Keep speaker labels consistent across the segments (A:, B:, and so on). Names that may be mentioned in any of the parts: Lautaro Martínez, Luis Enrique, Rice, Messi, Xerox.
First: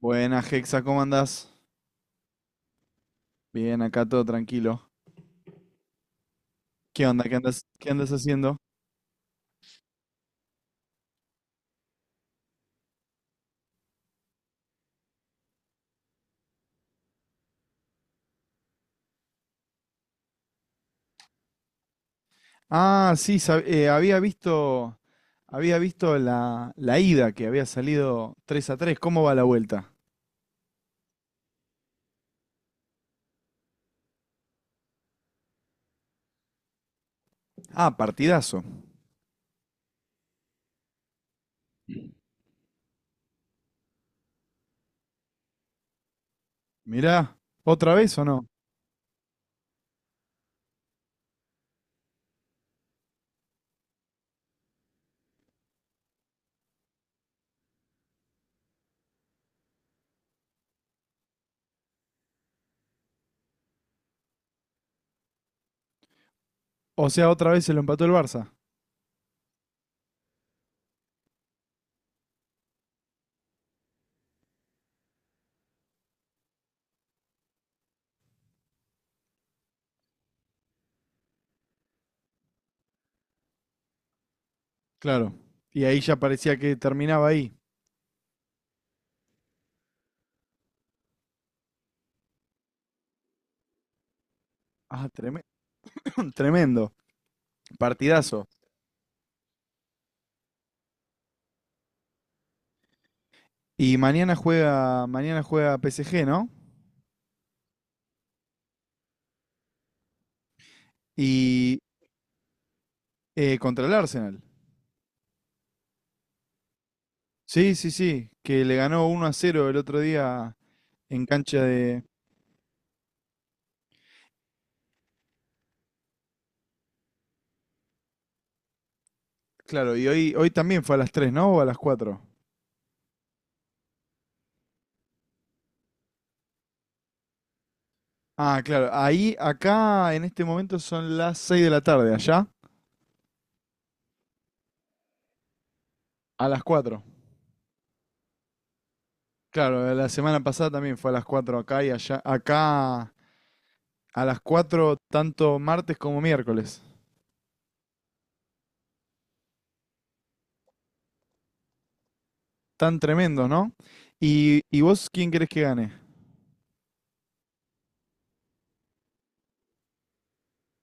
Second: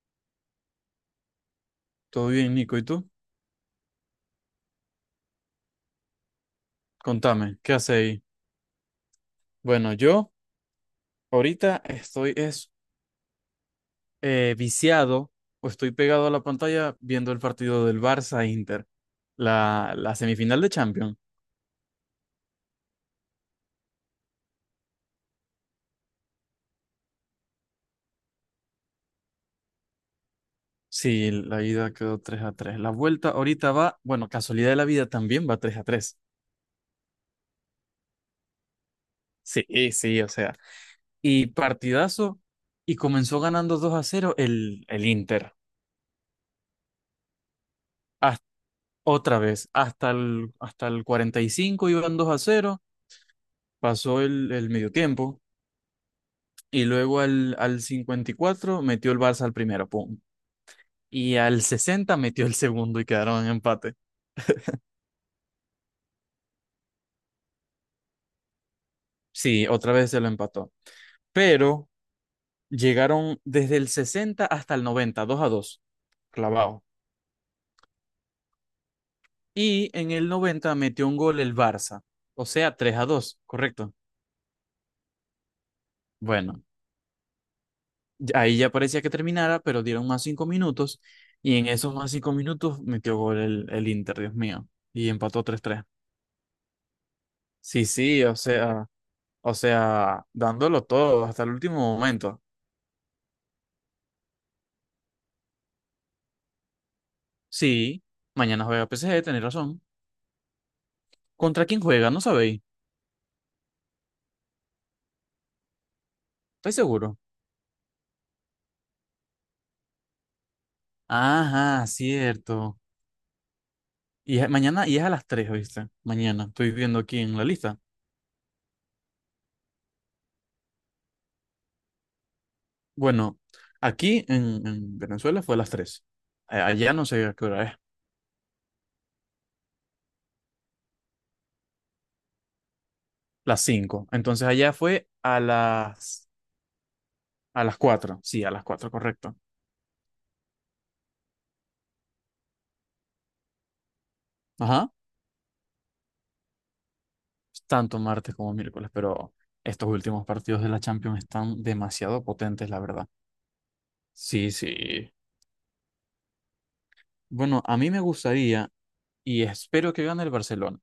A: Buenas, Hexa, ¿cómo andás?
B: Todo bien, Nico. ¿Y tú?
A: Bien, acá todo tranquilo. ¿Qué onda? ¿Qué
B: Contame,
A: andas,
B: ¿qué
A: qué
B: haces
A: andas
B: ahí?
A: haciendo?
B: Bueno, yo ahorita estoy viciado o estoy pegado a la pantalla viendo el partido del Barça-Inter, la semifinal de Champions.
A: Ah, sí, había visto la ida que había salido 3-3. ¿Cómo va la vuelta?
B: Sí, la ida quedó 3 a 3. La vuelta ahorita va, bueno, casualidad de la vida también va 3 a 3.
A: Ah, partidazo.
B: Sí, sí, o sea. Y partidazo, y comenzó ganando 2 a cero el Inter.
A: Mirá, ¿otra vez o no?
B: Hasta- Otra vez, hasta el 45 iban 2 a cero. Pasó el medio tiempo y luego al 54 metió el Barça al primero, pum. Y al 60 metió el segundo y quedaron en empate.
A: O sea, otra vez se lo empató el Barça.
B: Sí, otra vez se lo empató. Pero llegaron desde el 60 hasta el 90, 2 a 2 clavado. Y en el 90 metió un gol el Barça, o sea, 3 a 2 correcto.
A: Claro. Y ahí ya parecía
B: Bueno,
A: que terminaba ahí.
B: ahí ya parecía que terminara, pero dieron más 5 minutos y en esos más 5 minutos metió gol el Inter, Dios mío,
A: Ah,
B: y empató tres tres.
A: tremendo.
B: Sí, sí, o
A: Partidazo.
B: sea. O sea, dándolo todo hasta el último momento.
A: Y mañana juega PSG, ¿no?
B: Sí, mañana juega PSG, tenéis razón. ¿Contra
A: Y
B: quién juega? No sabéis.
A: contra el Arsenal.
B: ¿Estáis seguro?
A: Sí, sí, sí, que le ganó 1-0 el otro día en cancha
B: Ajá,
A: de...
B: cierto. Mañana, y es a las 3, ¿viste? Mañana, estoy viendo aquí en la lista.
A: Claro, y hoy también fue a las 3, ¿no? ¿O a las cuatro?
B: Bueno, aquí en Venezuela fue a las 3. Allá no sé a qué hora es.
A: Ah, claro, ahí, acá en este momento son las 6 de la tarde, allá
B: Las 5. Entonces allá fue
A: a las cuatro.
B: a las 4. Sí, a las 4, correcto.
A: Claro, la semana pasada también fue a las 4 acá y allá, acá a las
B: Ajá.
A: cuatro tanto martes como miércoles.
B: Tanto martes como miércoles, pero estos últimos partidos de la Champions están demasiado potentes, la
A: Tan
B: verdad.
A: tremendos, ¿no?
B: Sí,
A: ¿Y vos
B: sí.
A: quién querés que gane?
B: Bueno, a mí me gustaría y espero que gane el Barcelona.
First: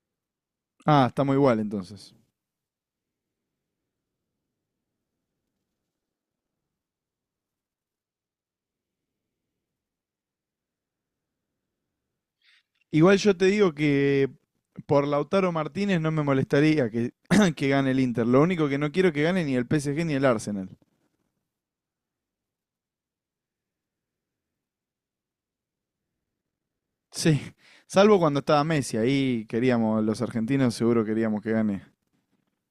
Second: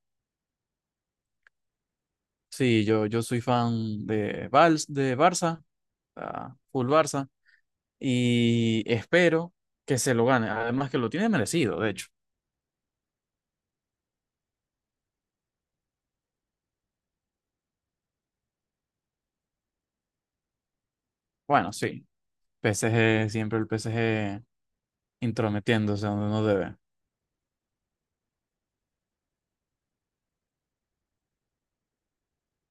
A: Ah, estamos igual entonces.
B: Sí, yo soy fan de, Vals, de Barça, ah, full Barça, y espero que se lo gane. Además que lo tiene merecido, de hecho.
A: Igual yo te digo que por Lautaro Martínez no me molestaría que, que gane el Inter. Lo único que no quiero que gane ni el PSG ni el Arsenal.
B: Bueno, sí, PSG, siempre el PSG intrometiéndose donde no debe.
A: Sí, salvo cuando estaba Messi, ahí queríamos, los argentinos seguro queríamos que gane.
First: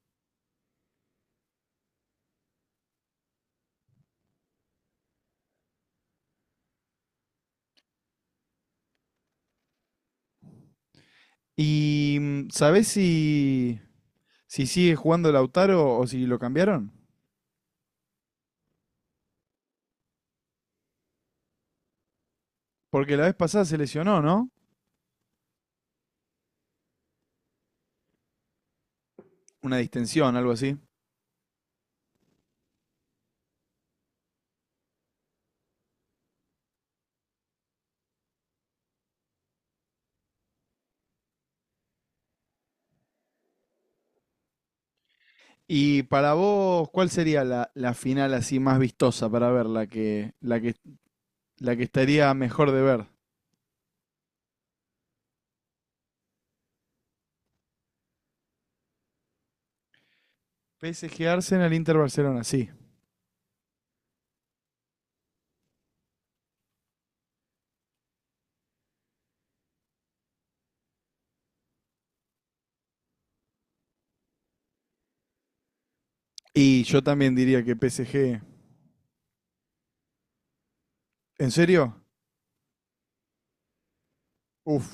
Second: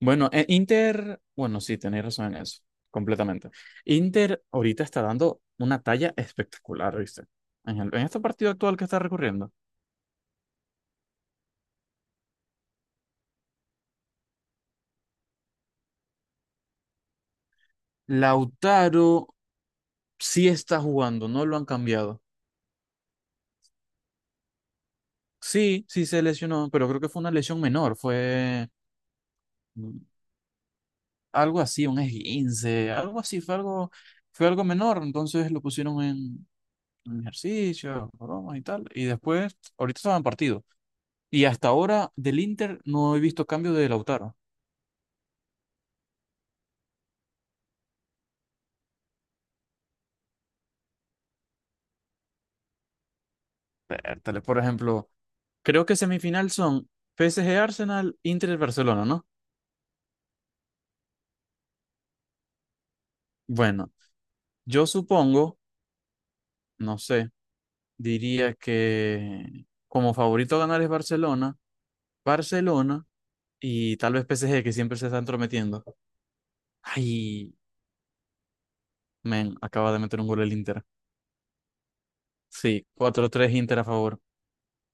B: Bueno, Inter, bueno, sí, tenéis razón en eso, completamente. Inter ahorita está dando una talla espectacular, ¿viste? En este partido actual que está recurriendo.
A: ¿Y sabés si, sigue jugando Lautaro o si lo cambiaron?
B: Lautaro sí está jugando, no lo han cambiado.
A: Porque la vez pasada se lesionó, ¿no?
B: Sí, sí se lesionó, pero creo que fue una lesión menor, fue
A: Una
B: mm,
A: distensión, algo así.
B: algo así, un esguince, algo así, fue algo menor, entonces lo pusieron en ejercicio, bromas y tal, y después, ahorita estaba en partido. Y hasta ahora del Inter no he visto cambio de Lautaro.
A: Y para vos, ¿cuál sería la final así más vistosa para ver? La que estaría mejor de ver.
B: Vértale, por ejemplo, creo que semifinal son PSG Arsenal, Inter Barcelona, ¿no?
A: PSG Arsenal, Inter Barcelona, sí.
B: Bueno, yo supongo, no sé, diría que como favorito a ganar es Barcelona, Barcelona y tal vez PSG que siempre se está entrometiendo.
A: Y yo también
B: Ay,
A: diría que PSG.
B: men, acaba de meter un gol el Inter.
A: ¿En serio?
B: Sí, cuatro tres Inter a favor.
A: Uf,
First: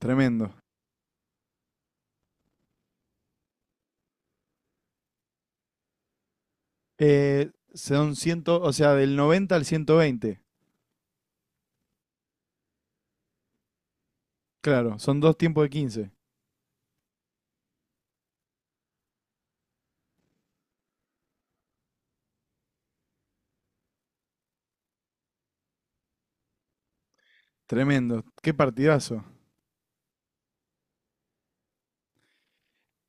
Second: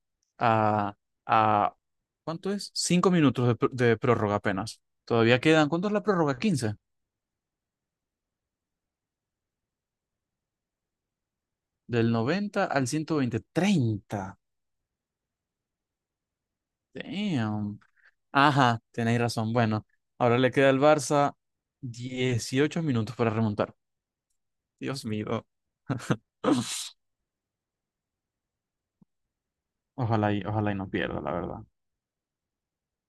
A: tremendo.
B: A, a, ¿Cuánto es? Cinco minutos de prórroga apenas. Todavía quedan, ¿cuánto es la prórroga? 15.
A: Son 100, o sea, del 90 al 120.
B: Del 90 al 120 treinta.
A: Claro, son dos tiempos de 15.
B: Damn. Ajá, tenéis razón. Bueno, ahora le queda al Barça 18 minutos para remontar. Dios mío.
A: Tremendo. Qué partidazo.
B: Ojalá y no pierda, la verdad.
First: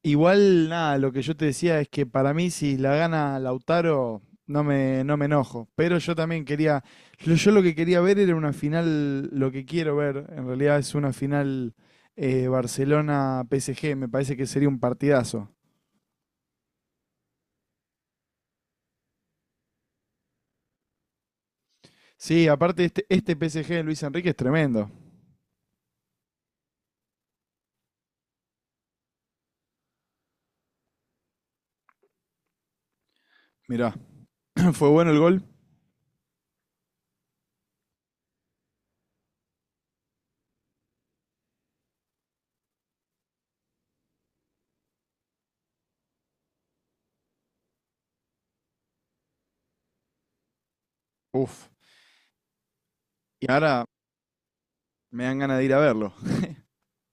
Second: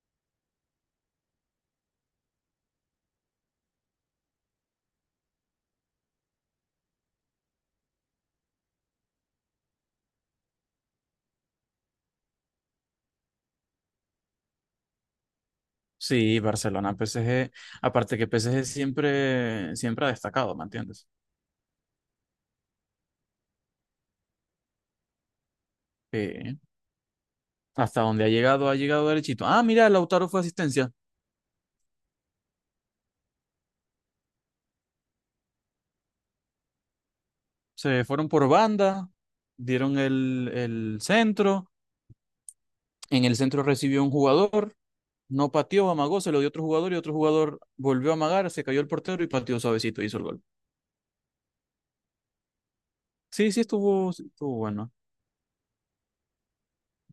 A: Igual, nada, lo que yo te decía es que para mí, si la gana Lautaro, no me enojo. Pero yo también quería. Yo lo que quería ver era una final. Lo que quiero ver, en realidad, es una final Barcelona-PSG. Me parece que sería un partidazo.
B: Sí, Barcelona, PSG. Aparte que PSG siempre ha destacado, ¿me entiendes?
A: Sí, aparte este PSG de Luis Enrique es tremendo.
B: Sí. Hasta donde ha llegado derechito. Ah, mira, Lautaro fue asistencia.
A: Mirá, fue bueno el gol.
B: Se fueron por banda, dieron el centro. En el centro recibió un jugador, no pateó, amagó, se lo dio otro jugador y otro jugador volvió a amagar, se cayó el portero y pateó suavecito, hizo el gol.
A: Uf. Y
B: Sí,
A: ahora
B: sí estuvo bueno.
A: me dan ganas de ir a verlo.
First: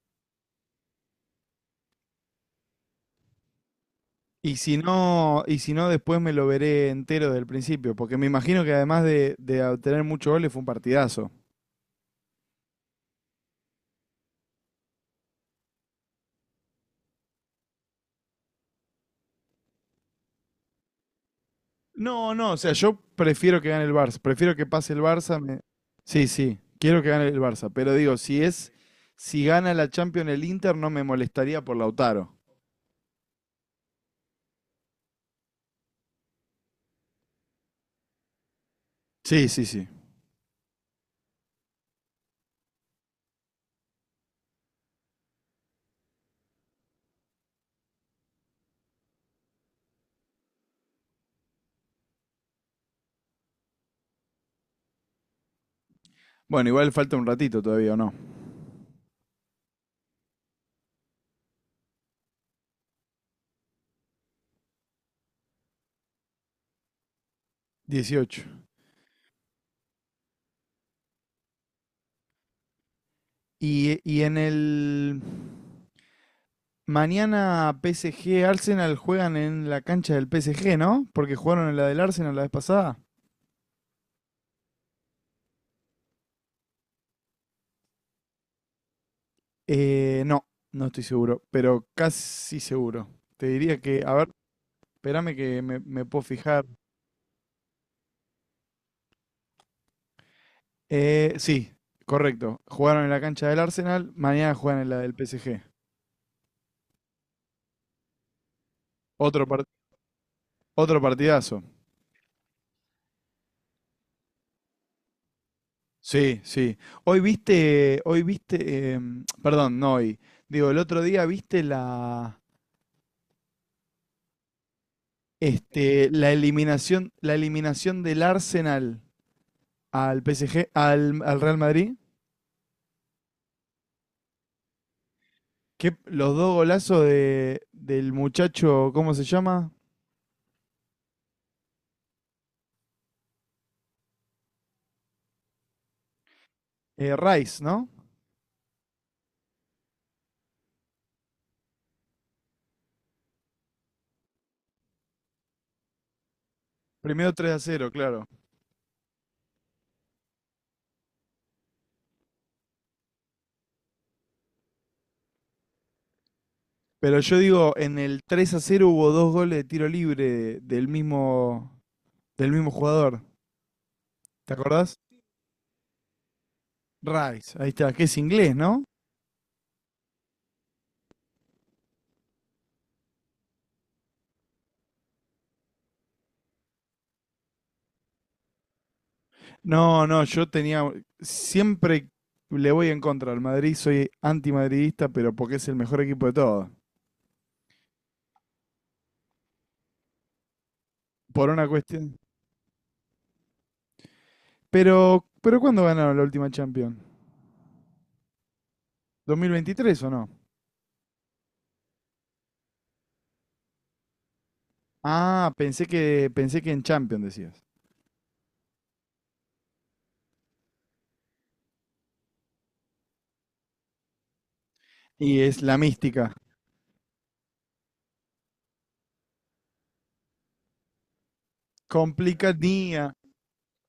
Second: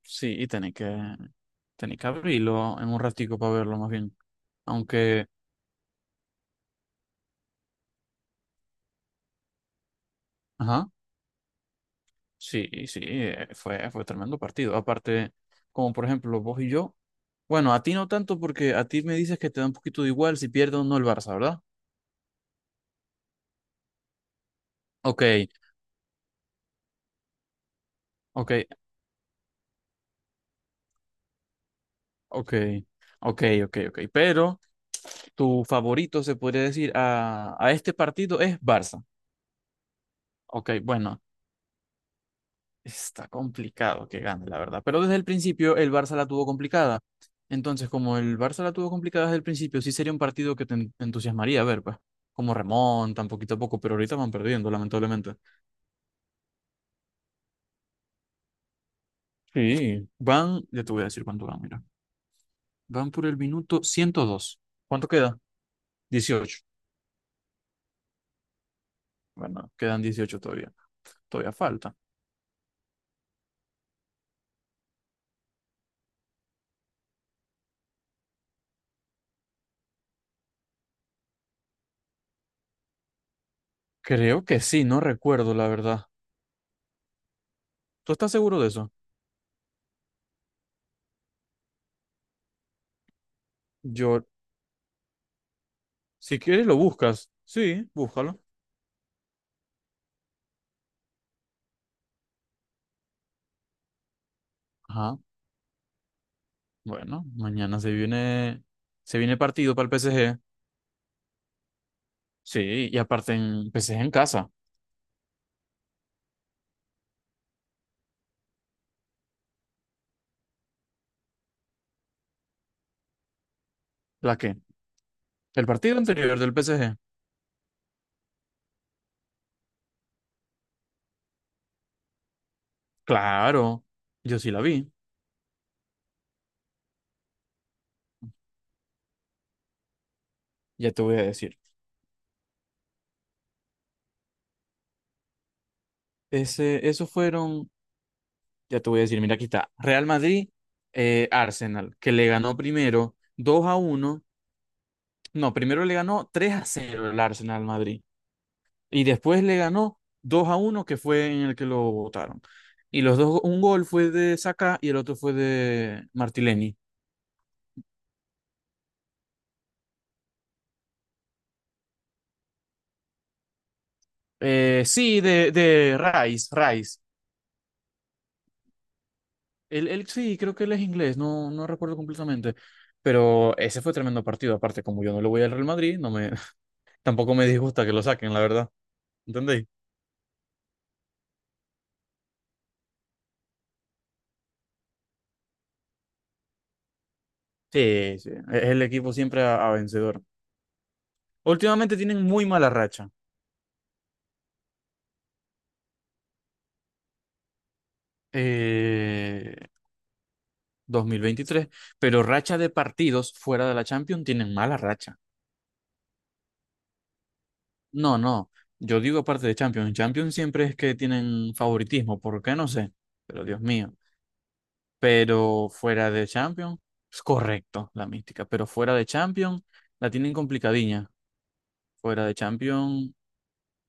B: Sí, y tenés que abrirlo en un ratico para verlo más bien.
A: Y si
B: Aunque,
A: no, después me lo veré entero desde el principio, porque me imagino que además de obtener muchos goles fue un
B: ajá,
A: partidazo.
B: sí, sí, fue tremendo partido. Aparte, como por ejemplo vos y yo, bueno, a ti no tanto porque a ti me dices que te da un poquito de igual si pierde o no el Barça, ¿verdad?
A: No, no, o sea, yo prefiero que gane el Barça, prefiero que pase el
B: Ok,
A: Barça. Sí, sí, quiero que gane el Barça, pero digo,
B: ok,
A: si gana la Champions el Inter, no me molestaría por Lautaro.
B: ok, ok, ok, ok. Pero tu favorito, se podría decir, a este partido es Barça.
A: Sí, sí, sí.
B: Ok, bueno, está complicado que gane, la verdad. Pero desde el principio el Barça la tuvo complicada. Entonces, como el Barça la tuvo complicada desde el principio, sí sería un partido que te entusiasmaría a ver, pues, como remontan poquito a poco, pero ahorita van perdiendo, lamentablemente.
A: Bueno, igual falta un ratito todavía, ¿o no?
B: Sí. Van, ya te voy a decir cuánto van, mira. Van por el minuto ciento dos. ¿Cuánto queda? 18.
A: 18.
B: Bueno, quedan 18 todavía. Todavía falta.
A: Y mañana PSG Arsenal juegan en la cancha del PSG, ¿no? Porque jugaron en la del Arsenal la vez pasada.
B: Creo que sí, no recuerdo, la verdad. ¿Tú estás seguro de eso?
A: No, no estoy seguro, pero casi seguro. Te diría que, a
B: Yo,
A: ver, espérame que me puedo
B: si
A: fijar.
B: quieres lo buscas. Sí, búscalo.
A: Sí, correcto. Jugaron en la cancha del Arsenal, mañana juegan en la del
B: Ajá.
A: PSG.
B: Bueno, mañana se viene
A: Otro, par-
B: partido para el PSG.
A: otro partidazo.
B: Sí, y aparte en PSG en casa.
A: Sí, sí. Hoy viste, perdón, no hoy. Digo, el otro día viste
B: ¿La qué? El partido anterior del PSG.
A: La eliminación del Arsenal al PSG, al Real Madrid.
B: Claro, yo sí la vi.
A: Que los dos golazos del muchacho, ¿cómo se llama?
B: Ya te voy a decir. Ese, esos
A: Rice,
B: fueron,
A: ¿no?
B: ya te voy a decir, mira, aquí está. Real Madrid, Arsenal, que le ganó primero 2 a uno. No, primero le ganó 3 a cero el
A: Primero tres a
B: Arsenal al
A: cero
B: Madrid.
A: claro.
B: Y después le ganó 2 a uno que fue en el que lo votaron. Y los dos, un gol fue de Saka y el otro fue de Martileni.
A: Pero yo digo, en el 3-0 hubo dos goles de tiro libre del mismo jugador. ¿Te acordás?
B: De Rice, Rice.
A: Rice, ahí está, que es inglés, ¿no?
B: Él sí, creo que él es inglés, no recuerdo completamente. Pero ese fue tremendo partido. Aparte, como yo no le voy al Real Madrid, no me, tampoco me disgusta que lo saquen, la verdad. ¿Entendéis?
A: No, no, yo tenía. Siempre le voy en contra al Madrid, soy antimadridista, pero porque es el mejor equipo de todos.
B: Sí, sí. Es el equipo siempre a vencedor.
A: Por una
B: Últimamente
A: cuestión.
B: tienen muy mala racha.
A: Pero ¿cuándo ganaron la última Champions? ¿Dos mil
B: Eh,
A: veintitrés o no?
B: 2023, pero racha de partidos fuera de la Champions tienen mala racha.
A: Ah, pensé que en Champions decías.
B: No, no, yo digo aparte de Champions, en Champions siempre es que tienen favoritismo, ¿por qué? No sé, pero Dios mío,
A: Y es
B: pero
A: la
B: fuera de
A: mística.
B: Champions, es correcto la mística, pero fuera de Champions la tienen complicadilla, fuera de
A: Complicadía.
B: Champions,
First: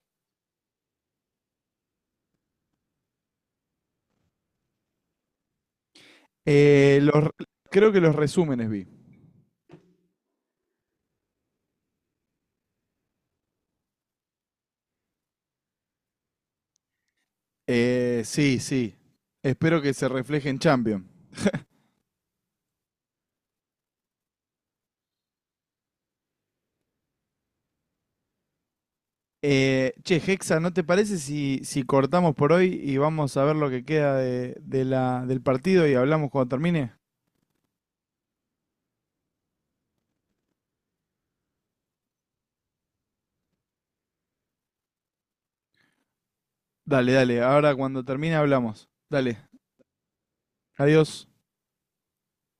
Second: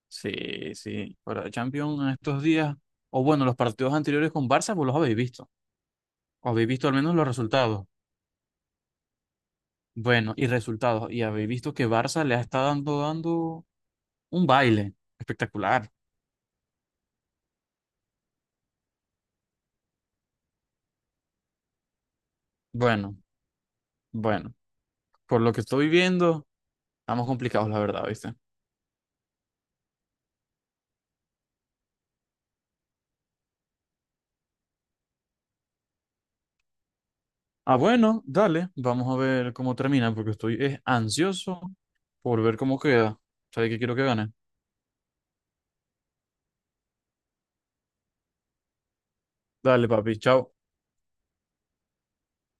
B: sí, sí, fuera de Champions en estos días, o bueno, los partidos anteriores con Barça, vos los habéis visto, o habéis visto al
A: Eh,
B: menos los
A: los-
B: resultados.
A: creo que los resúmenes vi.
B: Bueno, y resultados, y habéis visto que Barça le ha estado dando un baile. Espectacular.
A: Sí, sí. Espero que se refleje en Champions.
B: Bueno, bueno. Por lo que estoy viendo, estamos complicados, la verdad, ¿viste?
A: Che, Hexa, ¿no te parece si cortamos por hoy y vamos a ver lo que queda del partido y hablamos cuando termine?
B: Ah, bueno, dale. Vamos a ver cómo termina, porque estoy ansioso por ver cómo queda. ¿Sabes qué quiero que gane?
A: Dale, dale. Ahora cuando termine hablamos. Dale.
B: Dale, papi. Chao.
A: Adiós.